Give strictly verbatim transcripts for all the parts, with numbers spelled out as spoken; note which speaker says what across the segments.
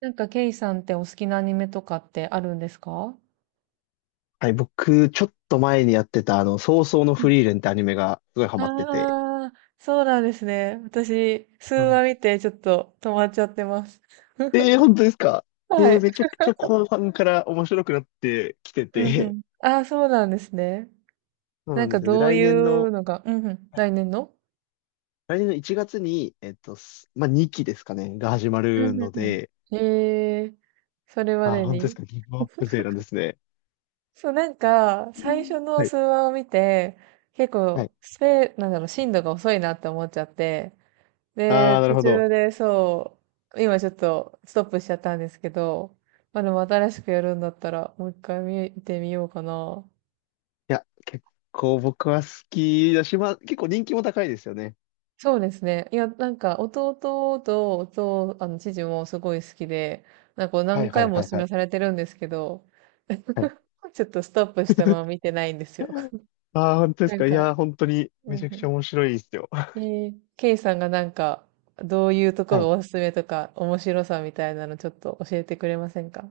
Speaker 1: なんか、ケイさんってお好きなアニメとかってあるんですか？
Speaker 2: はい、僕、ちょっと前にやってた、あの、早々の
Speaker 1: う
Speaker 2: フ
Speaker 1: ん。
Speaker 2: リーレンってアニメがすごいハマってて。
Speaker 1: ああー、そうなんですね。私、数
Speaker 2: うん。
Speaker 1: 話見てちょっと止まっちゃってます。
Speaker 2: えー、本当ですか？え
Speaker 1: は
Speaker 2: ー、
Speaker 1: い。
Speaker 2: めちゃくちゃ後半から面白くなってきて
Speaker 1: うんう
Speaker 2: て、
Speaker 1: ん。ああ、そうなんですね。
Speaker 2: そう
Speaker 1: な
Speaker 2: な
Speaker 1: ん
Speaker 2: んで
Speaker 1: か
Speaker 2: すよ。で、
Speaker 1: どう
Speaker 2: 来
Speaker 1: い
Speaker 2: 年
Speaker 1: う
Speaker 2: の、
Speaker 1: のが、うんうん、
Speaker 2: はい、
Speaker 1: 来年の。
Speaker 2: 来年のいちがつに、えっと、すまあ、にきですかね、が始ま
Speaker 1: う
Speaker 2: る
Speaker 1: んう
Speaker 2: の
Speaker 1: んう
Speaker 2: で、
Speaker 1: ん。へえ、それま
Speaker 2: あー、
Speaker 1: で
Speaker 2: 本当です
Speaker 1: に。
Speaker 2: か？ギブアップ勢なんですね。
Speaker 1: そう、なんか、
Speaker 2: う
Speaker 1: 最
Speaker 2: ん、
Speaker 1: 初の
Speaker 2: はい、
Speaker 1: 数話を見て、結
Speaker 2: は
Speaker 1: 構、
Speaker 2: い。
Speaker 1: スペ、なんだろう、進度が遅いなって思っちゃって、で、
Speaker 2: あー、なる
Speaker 1: 途
Speaker 2: ほ
Speaker 1: 中
Speaker 2: ど。
Speaker 1: でそう、今ちょっとストップしちゃったんですけど、まあでも新しくやるんだったらもう一回見てみようかな。
Speaker 2: いや、結構僕は好きだし、まあ、結構人気も高いですよね。
Speaker 1: そうですね。いや、なんか弟と弟、あの、父もすごい好きで、なんか
Speaker 2: は
Speaker 1: 何
Speaker 2: い、は
Speaker 1: 回
Speaker 2: い、
Speaker 1: もお
Speaker 2: はい、
Speaker 1: 勧
Speaker 2: は
Speaker 1: めさ
Speaker 2: い。
Speaker 1: れてるんですけど、
Speaker 2: はい。
Speaker 1: ちょっとストップしたまま見てないんですよ。
Speaker 2: ああ、本当です
Speaker 1: なん
Speaker 2: か。い
Speaker 1: か、
Speaker 2: やー、本当に
Speaker 1: う
Speaker 2: め
Speaker 1: ん
Speaker 2: ちゃく
Speaker 1: う
Speaker 2: ちゃ
Speaker 1: ん、
Speaker 2: 面白いですよ。
Speaker 1: え ー、ケイさんがなんか、どういうとこ
Speaker 2: は
Speaker 1: が
Speaker 2: い。
Speaker 1: おすすめとか、面白さみたいなのちょっと教えてくれませんか？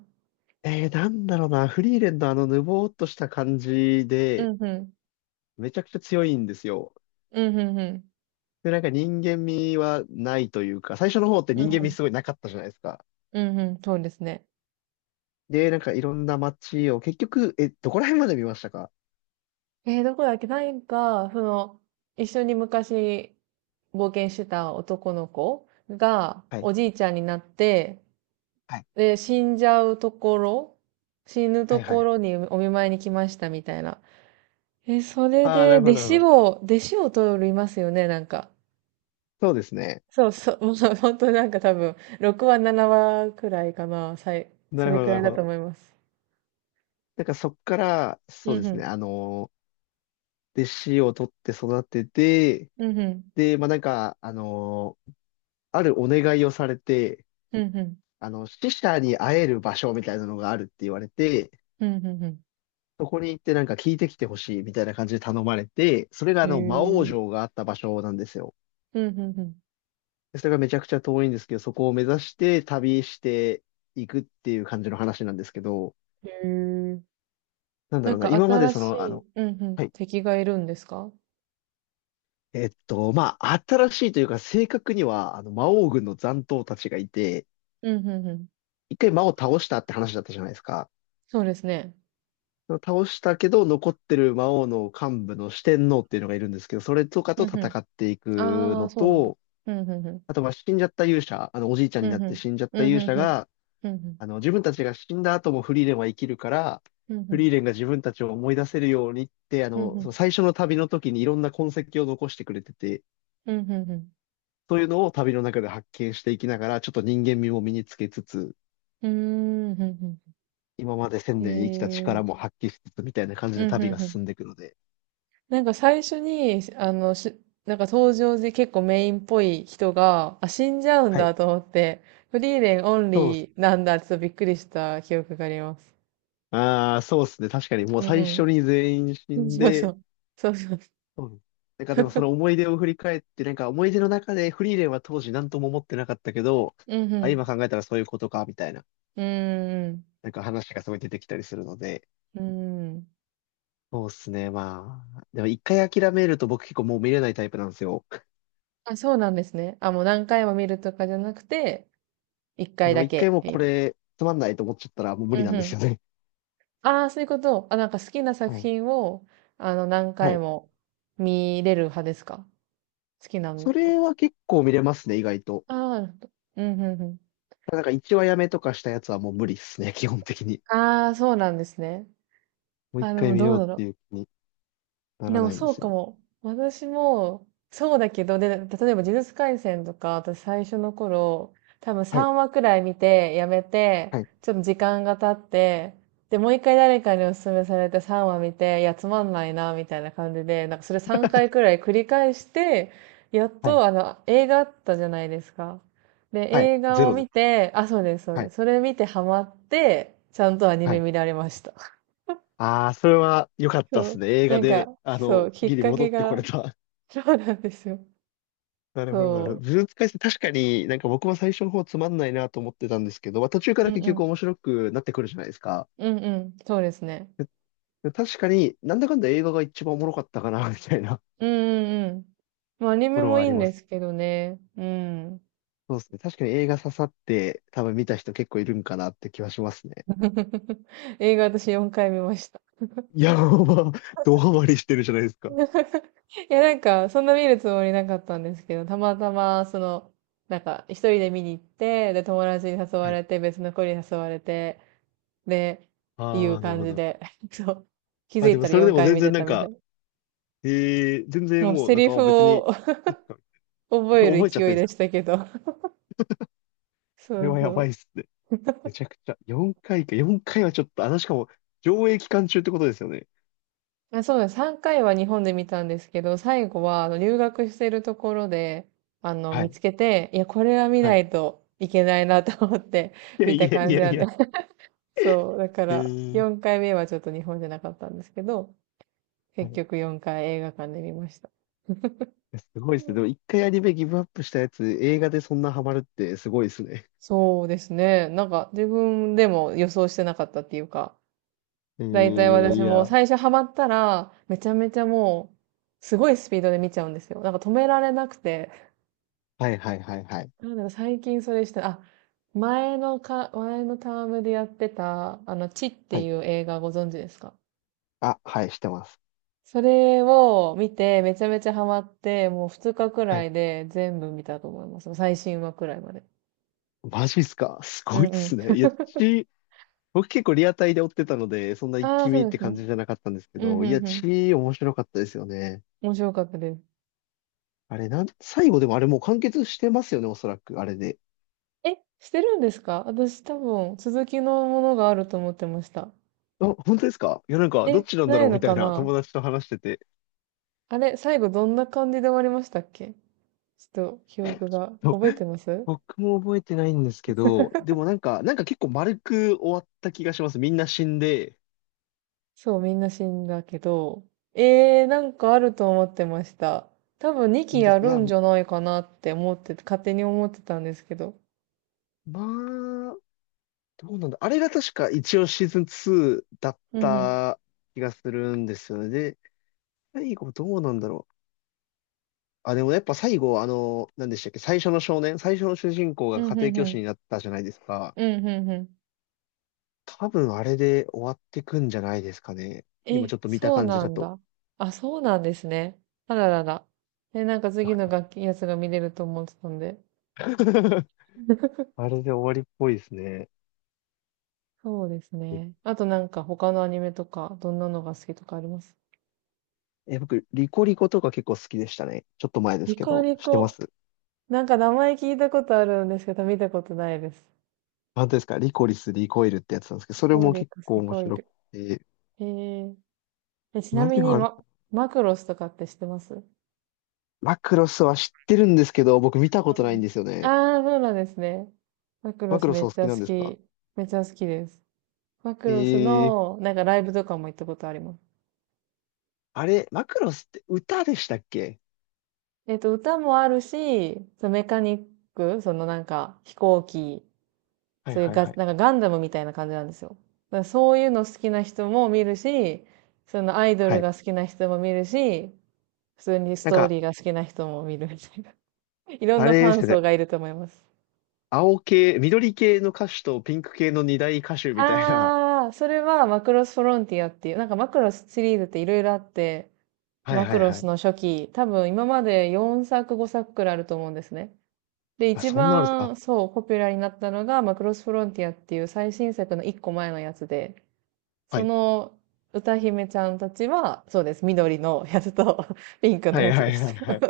Speaker 2: えー、なんだろうな。フリーレンのあのぬぼーっとした感じ
Speaker 1: う
Speaker 2: で、
Speaker 1: んうん。
Speaker 2: めちゃくちゃ強いんですよ。
Speaker 1: うんうんうん。
Speaker 2: で、なんか人間味はないというか、最初の方って
Speaker 1: う
Speaker 2: 人
Speaker 1: ん
Speaker 2: 間
Speaker 1: う
Speaker 2: 味
Speaker 1: ん。
Speaker 2: すごいなかったじゃないですか。
Speaker 1: うんうん。そうですね。
Speaker 2: で、なんかいろんな街を、結局、え、どこら辺まで見ましたか？
Speaker 1: えー、どこだっけなんか、その、一緒に昔冒険してた男の子が、
Speaker 2: はい、
Speaker 1: おじいちゃんになって、
Speaker 2: はい、
Speaker 1: で、死んじゃうところ、死ぬ
Speaker 2: は
Speaker 1: と
Speaker 2: い、は
Speaker 1: こ
Speaker 2: い。
Speaker 1: ろにお見舞いに来ましたみたいな。えー、それ
Speaker 2: ああ、な
Speaker 1: で、
Speaker 2: るほ
Speaker 1: 弟
Speaker 2: ど、なるほ
Speaker 1: 子
Speaker 2: ど。
Speaker 1: を、弟子を取りますよね、なんか。
Speaker 2: そうですね。
Speaker 1: そうそう、もう本当になんか多分、ろくわ、ななわくらいかな、さい、
Speaker 2: な
Speaker 1: そ
Speaker 2: る
Speaker 1: れ
Speaker 2: ほど、
Speaker 1: く
Speaker 2: な
Speaker 1: ら
Speaker 2: る
Speaker 1: い
Speaker 2: ほ
Speaker 1: だと
Speaker 2: ど。
Speaker 1: 思います。
Speaker 2: なんかそっから、そう
Speaker 1: う
Speaker 2: で
Speaker 1: んう
Speaker 2: す
Speaker 1: ん。
Speaker 2: ね、あのー弟子を取って育てて、
Speaker 1: うんうん。
Speaker 2: で、まあなんか、あのーあるお願いをされて、
Speaker 1: うんうん。
Speaker 2: あの、死者に会える場所みたいなのがあるって言われて、
Speaker 1: うんうんうん。
Speaker 2: そこに行ってなんか聞いてきてほしいみたいな感じで頼まれて、それが
Speaker 1: へ
Speaker 2: あの、魔王
Speaker 1: え。
Speaker 2: 城があった場所なんですよ。
Speaker 1: うん、うん、うん。
Speaker 2: でそれがめちゃくちゃ遠いんですけど、そこを目指して旅していくっていう感じの話なんですけど、
Speaker 1: へえ。
Speaker 2: なんだ
Speaker 1: な
Speaker 2: ろ
Speaker 1: ん
Speaker 2: うな、
Speaker 1: か
Speaker 2: 今まで
Speaker 1: 新
Speaker 2: そ
Speaker 1: し
Speaker 2: の、あ
Speaker 1: い、
Speaker 2: の、
Speaker 1: うん、う
Speaker 2: は
Speaker 1: ん、
Speaker 2: い。
Speaker 1: 敵がいるんですか？
Speaker 2: えっと、まあ、新しいというか、正確には、あの、魔王軍の残党たちがいて、
Speaker 1: うん、うん、うん。
Speaker 2: 一回魔王倒したって話だったじゃないですか。
Speaker 1: そうですね。
Speaker 2: 倒したけど残ってる魔王の幹部の四天王っていうのがいるんですけど、それとかと
Speaker 1: うん、う
Speaker 2: 戦
Speaker 1: ん。
Speaker 2: っていく
Speaker 1: あ
Speaker 2: の
Speaker 1: あ、そうなんだ。
Speaker 2: と、
Speaker 1: うん、うん、うん。
Speaker 2: あとは死んじゃった勇者、あのおじいちゃん
Speaker 1: う
Speaker 2: にな
Speaker 1: ん、
Speaker 2: っ
Speaker 1: う
Speaker 2: て
Speaker 1: ん。
Speaker 2: 死んじゃった
Speaker 1: うん、う
Speaker 2: 勇者
Speaker 1: ん、うん。
Speaker 2: が、あの自分たちが死んだ後もフリーレンは生きるから、
Speaker 1: うん、う
Speaker 2: フリ
Speaker 1: ん。
Speaker 2: ーレンが自分たちを思い出せるようにって、あ
Speaker 1: うん、う
Speaker 2: の、そ
Speaker 1: ん。
Speaker 2: の最初の旅の時にいろんな痕跡を残してくれてて、
Speaker 1: うん、うん。うん、うん。
Speaker 2: そういうのを旅の中で発見していきながら、ちょっと人間味も身につけつつ、
Speaker 1: うーん、ふん。ん
Speaker 2: 今まで千
Speaker 1: ふん
Speaker 2: 年生きた
Speaker 1: へえ。
Speaker 2: 力も発揮しつつみたいな感じで
Speaker 1: うん、
Speaker 2: 旅
Speaker 1: う
Speaker 2: が
Speaker 1: ん、うん。
Speaker 2: 進んでいくので、
Speaker 1: なんか最初に、あの、し、なんか登場で結構メインっぽい人が、あ、死んじゃうん
Speaker 2: はい。
Speaker 1: だと思って、フリーレンオン
Speaker 2: そう
Speaker 1: リーなんだってちょっとびっくりした記憶があります。
Speaker 2: ああ、そうですね。確かに、もう
Speaker 1: うんう
Speaker 2: 最初
Speaker 1: ん。
Speaker 2: に全員死
Speaker 1: うん、
Speaker 2: ん
Speaker 1: そうそ
Speaker 2: で、
Speaker 1: う。そうそう。
Speaker 2: うん、なんかでもその 思い出を振り返って、なんか思い出の中でフリーレンは当時何とも思ってなかったけど、
Speaker 1: うんう
Speaker 2: あ、今
Speaker 1: ん。
Speaker 2: 考えたらそういうことか、みたいな、
Speaker 1: うーん、
Speaker 2: なんか話がすごい出てきたりするので、
Speaker 1: うん。ーん。
Speaker 2: そうですね。まあ、でも一回諦めると僕結構もう見れないタイプなんですよ。
Speaker 1: あ、そうなんですね。あ、もう何回も見るとかじゃなくて、1
Speaker 2: で
Speaker 1: 回
Speaker 2: も
Speaker 1: だ
Speaker 2: 一回
Speaker 1: け
Speaker 2: もう
Speaker 1: 見
Speaker 2: こ
Speaker 1: る。
Speaker 2: れつまんないと思っちゃったらもう無理
Speaker 1: う
Speaker 2: な
Speaker 1: んう
Speaker 2: んです
Speaker 1: ん。
Speaker 2: よね。
Speaker 1: ああ、そういうこと。あ、なんか好きな
Speaker 2: は
Speaker 1: 作
Speaker 2: い。
Speaker 1: 品を、あの、何
Speaker 2: は
Speaker 1: 回
Speaker 2: い。
Speaker 1: も見れる派ですか？好きなん
Speaker 2: そ
Speaker 1: だ。
Speaker 2: れは結構見れますね、意外と。
Speaker 1: ああ、なるほど。うんうんうん。
Speaker 2: なんか一話やめとかしたやつはもう無理ですね、基本的に。
Speaker 1: ああ、そうなんですね。
Speaker 2: もう一
Speaker 1: あ、で
Speaker 2: 回
Speaker 1: も
Speaker 2: 見
Speaker 1: ど
Speaker 2: よ
Speaker 1: う
Speaker 2: うっ
Speaker 1: だろ
Speaker 2: て
Speaker 1: う。
Speaker 2: いう気に。な
Speaker 1: で
Speaker 2: ら
Speaker 1: も
Speaker 2: ないんで
Speaker 1: そう
Speaker 2: すよ
Speaker 1: か
Speaker 2: ね。
Speaker 1: も。私も、そうだけど、で、例えば呪術廻戦とか、私最初の頃、多分
Speaker 2: はい。
Speaker 1: さんわくらい見て、やめて、
Speaker 2: はい。
Speaker 1: ちょっと時間が経って、で、もう一回誰かにお勧めされてさんわ見て、いや、つまんないな、みたいな感じで、なんかそれさんかいく らい繰り返して、やっ
Speaker 2: はい。
Speaker 1: と、あの、映画あったじゃないですか。で、
Speaker 2: はい、
Speaker 1: 映画
Speaker 2: ゼ
Speaker 1: を
Speaker 2: ロで
Speaker 1: 見
Speaker 2: す。
Speaker 1: て、あ、そうです、そう
Speaker 2: は
Speaker 1: で
Speaker 2: い。
Speaker 1: す。それ見てハマって、ちゃんとアニ
Speaker 2: は
Speaker 1: メ
Speaker 2: い。
Speaker 1: 見られました。
Speaker 2: ああ、それは良かったで
Speaker 1: そ
Speaker 2: す
Speaker 1: う。
Speaker 2: ね。映
Speaker 1: な
Speaker 2: 画
Speaker 1: ん
Speaker 2: で、
Speaker 1: か、
Speaker 2: あ
Speaker 1: そ
Speaker 2: の、
Speaker 1: う、きっ
Speaker 2: ギリ
Speaker 1: か
Speaker 2: 戻
Speaker 1: け
Speaker 2: ってこ
Speaker 1: が
Speaker 2: れた。
Speaker 1: そうなんですよ。うん。
Speaker 2: なるほど、なるほ
Speaker 1: そ
Speaker 2: ど。ズーム使確かになんか僕も最初の方つまんないなと思ってたんですけど、まあ、途中か
Speaker 1: う。う
Speaker 2: ら
Speaker 1: ん
Speaker 2: 結
Speaker 1: う
Speaker 2: 局
Speaker 1: ん。
Speaker 2: 面白くなってくるじゃないですか。
Speaker 1: うんうん。そうですね。
Speaker 2: でで確かになんだかんだ映画が一番おもろかったかな、みたいなと
Speaker 1: うんうんうん。まあ、アニ
Speaker 2: こ
Speaker 1: メ
Speaker 2: ろ
Speaker 1: も
Speaker 2: はあ
Speaker 1: いい
Speaker 2: り
Speaker 1: ん
Speaker 2: ま
Speaker 1: で
Speaker 2: す。
Speaker 1: すけどね。うん。
Speaker 2: そうですね。確かに映画刺さって多分見た人結構いるんかなって気はしますね。
Speaker 1: 映画私よんかい見ました。
Speaker 2: いや、まあ、ドハマりしてるじゃないです か。
Speaker 1: いや、なんか、そんな見るつもりなかったんですけど、たまたま、その、なんか、一人で見に行って、で、友達に誘わ
Speaker 2: はい。
Speaker 1: れて、別の子に誘われて、で、い
Speaker 2: あ
Speaker 1: う
Speaker 2: あ、なる
Speaker 1: 感
Speaker 2: ほ
Speaker 1: じ
Speaker 2: ど。
Speaker 1: で、そう。気づ
Speaker 2: あ、で
Speaker 1: い
Speaker 2: も
Speaker 1: たら
Speaker 2: それで
Speaker 1: 4
Speaker 2: も
Speaker 1: 回
Speaker 2: 全
Speaker 1: 見て
Speaker 2: 然な
Speaker 1: た
Speaker 2: ん
Speaker 1: みたい
Speaker 2: か、
Speaker 1: な。
Speaker 2: ええ全
Speaker 1: も
Speaker 2: 然
Speaker 1: う
Speaker 2: もう
Speaker 1: セ
Speaker 2: なん
Speaker 1: リ
Speaker 2: か
Speaker 1: フ
Speaker 2: あ別に、
Speaker 1: を
Speaker 2: いっか、
Speaker 1: 覚 える
Speaker 2: 覚えちゃっ
Speaker 1: 勢
Speaker 2: て
Speaker 1: い
Speaker 2: るんです
Speaker 1: で
Speaker 2: か？
Speaker 1: したけど。
Speaker 2: そ
Speaker 1: そ
Speaker 2: れ
Speaker 1: う
Speaker 2: はや
Speaker 1: そ
Speaker 2: ば
Speaker 1: う。
Speaker 2: いっすね。めちゃくちゃ。よんかいかいか、よんかいはちょっと、あの、しかも、上映期間中ってことですよね。
Speaker 1: あそうです。さんかいは日本で見たんですけど、最後はあの留学してるところで、あの、
Speaker 2: は
Speaker 1: 見
Speaker 2: い、
Speaker 1: つけて、いや、これは見
Speaker 2: は
Speaker 1: な
Speaker 2: い。
Speaker 1: いといけないなと思って
Speaker 2: いや
Speaker 1: 見
Speaker 2: い
Speaker 1: た
Speaker 2: やい
Speaker 1: 感じ
Speaker 2: や
Speaker 1: な
Speaker 2: い
Speaker 1: んで。
Speaker 2: や、
Speaker 1: そう、だか
Speaker 2: え
Speaker 1: ら、
Speaker 2: ー、
Speaker 1: よんかいめはちょっと日本じゃなかったんですけど、
Speaker 2: は
Speaker 1: 結
Speaker 2: い。い
Speaker 1: 局よんかい映画館で見ました。
Speaker 2: やすごい
Speaker 1: う
Speaker 2: っすね。で
Speaker 1: ん
Speaker 2: も一回アニメギブアップしたやつ、映画でそんなハマるってすごいっすね。
Speaker 1: そうですね。なんか、自分でも予想してなかったっていうか、
Speaker 2: え
Speaker 1: だいたい
Speaker 2: ー
Speaker 1: 私
Speaker 2: い
Speaker 1: も
Speaker 2: や。
Speaker 1: 最初ハマったら、めちゃめちゃもう、すごいスピードで見ちゃうんですよ。なんか止められなくて、
Speaker 2: はい、はい、はい、はい。
Speaker 1: なんだろう、最近それした、あ、前のか、前のタームでやってた、あの、チっ
Speaker 2: は
Speaker 1: てい
Speaker 2: い。
Speaker 1: う映画ご存知ですか？
Speaker 2: あ、はい、してます。
Speaker 1: それを見て、めちゃめちゃハマって、もうふつかく
Speaker 2: は
Speaker 1: ら
Speaker 2: い。
Speaker 1: いで全部見たと思います。最新話くらいまで。
Speaker 2: マジっすか？ す
Speaker 1: う
Speaker 2: ごいっ
Speaker 1: んう
Speaker 2: す
Speaker 1: ん。
Speaker 2: ね。いや、私僕結構リアタイで追ってたので、そんな一
Speaker 1: ああ、
Speaker 2: 気
Speaker 1: そ
Speaker 2: 見っ
Speaker 1: うで
Speaker 2: て
Speaker 1: す
Speaker 2: 感
Speaker 1: ね。
Speaker 2: じじゃなかったんですけ
Speaker 1: うん
Speaker 2: ど、い
Speaker 1: う
Speaker 2: や、
Speaker 1: んう
Speaker 2: チ
Speaker 1: ん。
Speaker 2: ー面白かったですよね。
Speaker 1: 面白かったです。
Speaker 2: あれ、なん、最後でもあれもう完結してますよね、おそらく、あれで。
Speaker 1: え、してるんですか？私多分、続きのものがあると思ってました。
Speaker 2: あ、本当ですか？いや、なんか、どっ
Speaker 1: え、
Speaker 2: ちなんだ
Speaker 1: ない
Speaker 2: ろうみ
Speaker 1: の
Speaker 2: た
Speaker 1: か
Speaker 2: いな
Speaker 1: な？
Speaker 2: 友達と話してて。
Speaker 1: あれ、最後どんな感じで終わりましたっけ？ちょっと記憶 が、
Speaker 2: そう
Speaker 1: 覚えてます？
Speaker 2: 僕も覚えてないんですけど、でもなんか、なんか結構丸く終わった気がします。みんな死んで。
Speaker 1: そう、みんな死んだけど、えー、なんかあると思ってました。多分にき
Speaker 2: 本当で
Speaker 1: や
Speaker 2: す、い
Speaker 1: る
Speaker 2: や、
Speaker 1: ん
Speaker 2: ま
Speaker 1: じゃないかなって思ってて、勝手に思ってたんですけど。
Speaker 2: あ、どうなんだ。あれが確か一応シーズンつーだっ
Speaker 1: うんうん。
Speaker 2: た気がするんですよね。で、最後どうなんだろう。あ、でもやっぱ最後、あの、何でしたっけ、最初の少年、最初の主人公
Speaker 1: う
Speaker 2: が
Speaker 1: ん
Speaker 2: 家
Speaker 1: う
Speaker 2: 庭
Speaker 1: んう
Speaker 2: 教師
Speaker 1: ん。
Speaker 2: になったじゃないですか。
Speaker 1: うんうんうん。
Speaker 2: 多分あれで終わってくんじゃないですかね。今
Speaker 1: え、
Speaker 2: ちょっと見た
Speaker 1: そう
Speaker 2: 感じ
Speaker 1: な
Speaker 2: だ
Speaker 1: ん
Speaker 2: と。
Speaker 1: だ。あ、そうなんですね。あららら。え、なんか次の楽器やつが見れると思ってたんで。
Speaker 2: あれで終わりっぽいですね。
Speaker 1: そうですね。あとなんか他のアニメとか、どんなのが好きとかあります？
Speaker 2: え、僕、リコリコとか結構好きでしたね。ちょっと前です
Speaker 1: リ
Speaker 2: け
Speaker 1: コ
Speaker 2: ど、
Speaker 1: リ
Speaker 2: 知ってま
Speaker 1: コ。
Speaker 2: す？
Speaker 1: なんか名前聞いたことあるんですけど、見たことないです。
Speaker 2: 本当ですか？リコリス、リコイルってやつなんですけど、
Speaker 1: リ
Speaker 2: それ
Speaker 1: コ
Speaker 2: も
Speaker 1: リ
Speaker 2: 結
Speaker 1: コ、
Speaker 2: 構
Speaker 1: セ
Speaker 2: 面
Speaker 1: コイ
Speaker 2: 白く
Speaker 1: ル。
Speaker 2: て。
Speaker 1: へえ。え、ちな
Speaker 2: 何
Speaker 1: み
Speaker 2: が
Speaker 1: に、
Speaker 2: ある
Speaker 1: ま、
Speaker 2: か。
Speaker 1: マクロスとかって知ってます？うん
Speaker 2: マクロスは知ってるんですけど、僕見たこと
Speaker 1: う
Speaker 2: ないん
Speaker 1: ん。
Speaker 2: ですよね。
Speaker 1: ああー、そうなんですね。マクロ
Speaker 2: マク
Speaker 1: ス
Speaker 2: ロ
Speaker 1: め
Speaker 2: ス
Speaker 1: っ
Speaker 2: お好
Speaker 1: ちゃ
Speaker 2: きなん
Speaker 1: 好
Speaker 2: ですか？
Speaker 1: き。めっちゃ好きです。マクロス
Speaker 2: え、
Speaker 1: の、なんかライブとかも行ったことあります。
Speaker 2: あれ、マクロスって歌でしたっけ？
Speaker 1: えっと、歌もあるし、そのメカニック、そのなんか飛行機、
Speaker 2: はい、
Speaker 1: そういう
Speaker 2: はい、
Speaker 1: ガ、
Speaker 2: はい。
Speaker 1: なんかガンダムみたいな感じなんですよ。だからそういうの好きな人も見るし、そのアイド
Speaker 2: は
Speaker 1: ル
Speaker 2: い。
Speaker 1: が好きな人も見るし、普通にス
Speaker 2: なん
Speaker 1: トー
Speaker 2: か、
Speaker 1: リーが好きな人も見るみたいな。いろん
Speaker 2: あ
Speaker 1: なフ
Speaker 2: れで
Speaker 1: ァ
Speaker 2: す
Speaker 1: ン
Speaker 2: よね。
Speaker 1: 層がいると思います。
Speaker 2: 青系、緑系の歌手とピンク系の二大歌手みたいな。
Speaker 1: ああ、それはマクロスフロンティアっていう、なんかマクロスシリーズっていろいろあって、
Speaker 2: はい、
Speaker 1: マ
Speaker 2: は
Speaker 1: ク
Speaker 2: い、
Speaker 1: ロ
Speaker 2: は
Speaker 1: ス
Speaker 2: い。
Speaker 1: の初期、多分今までよんさくごさくくくらいあると思うんですね。で、
Speaker 2: あ、
Speaker 1: 一
Speaker 2: そんなのあるんです、あ、
Speaker 1: 番そう、ポピュラーになったのがマクロスフロンティアっていう最新作のいっこまえのやつで、
Speaker 2: は
Speaker 1: そ
Speaker 2: い。
Speaker 1: の歌姫ちゃんたちは、そうです、緑のやつと ピンクの
Speaker 2: はい、
Speaker 1: やつ
Speaker 2: は
Speaker 1: で
Speaker 2: い、は
Speaker 1: す。
Speaker 2: い、はい。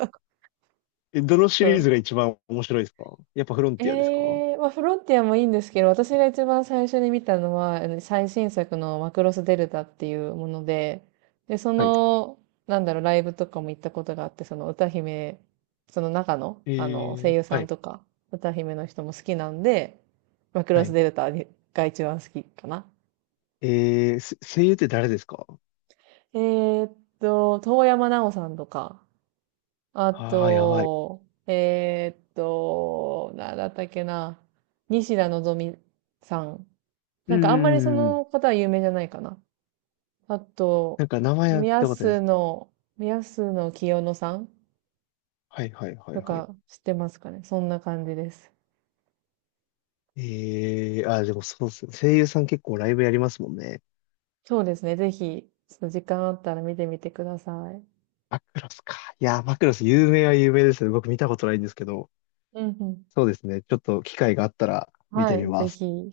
Speaker 2: え、どの シ
Speaker 1: そ
Speaker 2: リー
Speaker 1: う
Speaker 2: ズが一番面白いですか？やっぱフロンティアですか？
Speaker 1: ええまあ、フロンティアもいいんですけど、私が一番最初に見たのは、あの最新作のマクロスデルタっていうもので、で、そ
Speaker 2: はい。
Speaker 1: の、なんだろう、ライブとかも行ったことがあって、その歌姫、その中の、
Speaker 2: え
Speaker 1: あの、声
Speaker 2: ー、
Speaker 1: 優さ
Speaker 2: は
Speaker 1: ん
Speaker 2: い。
Speaker 1: とか、歌姫の人も好きなんで、マク
Speaker 2: は
Speaker 1: ロス
Speaker 2: い。
Speaker 1: デルタにが一番好きかな。
Speaker 2: えー、す声優って誰ですか？
Speaker 1: えーっと、遠山奈央さんとか、あ
Speaker 2: ああー、やばい。
Speaker 1: と、えーっと、なんだったっけな、西田のぞみさん
Speaker 2: う
Speaker 1: な
Speaker 2: ー
Speaker 1: んかあんまりそ
Speaker 2: ん。
Speaker 1: の方は有名じゃないかな。あと、
Speaker 2: なんか名前は聞い
Speaker 1: 宮
Speaker 2: たことありま
Speaker 1: 洲
Speaker 2: す。
Speaker 1: の、宮洲の清野さん
Speaker 2: はい、はい、はい、
Speaker 1: と
Speaker 2: はい。
Speaker 1: か知ってますかね。そんな感じです。
Speaker 2: えー、あー、でもそうですよ。声優さん結構ライブやりますもんね。
Speaker 1: そうですね。ぜひ、ちょっと時間あったら見てみてください。
Speaker 2: マクロスか。いやー、マクロス有名は有名ですね。僕見たことないんですけど。
Speaker 1: うんうん。
Speaker 2: そうですね。ちょっと機会があったら見て
Speaker 1: は
Speaker 2: み
Speaker 1: い、ぜ
Speaker 2: ます。
Speaker 1: ひ。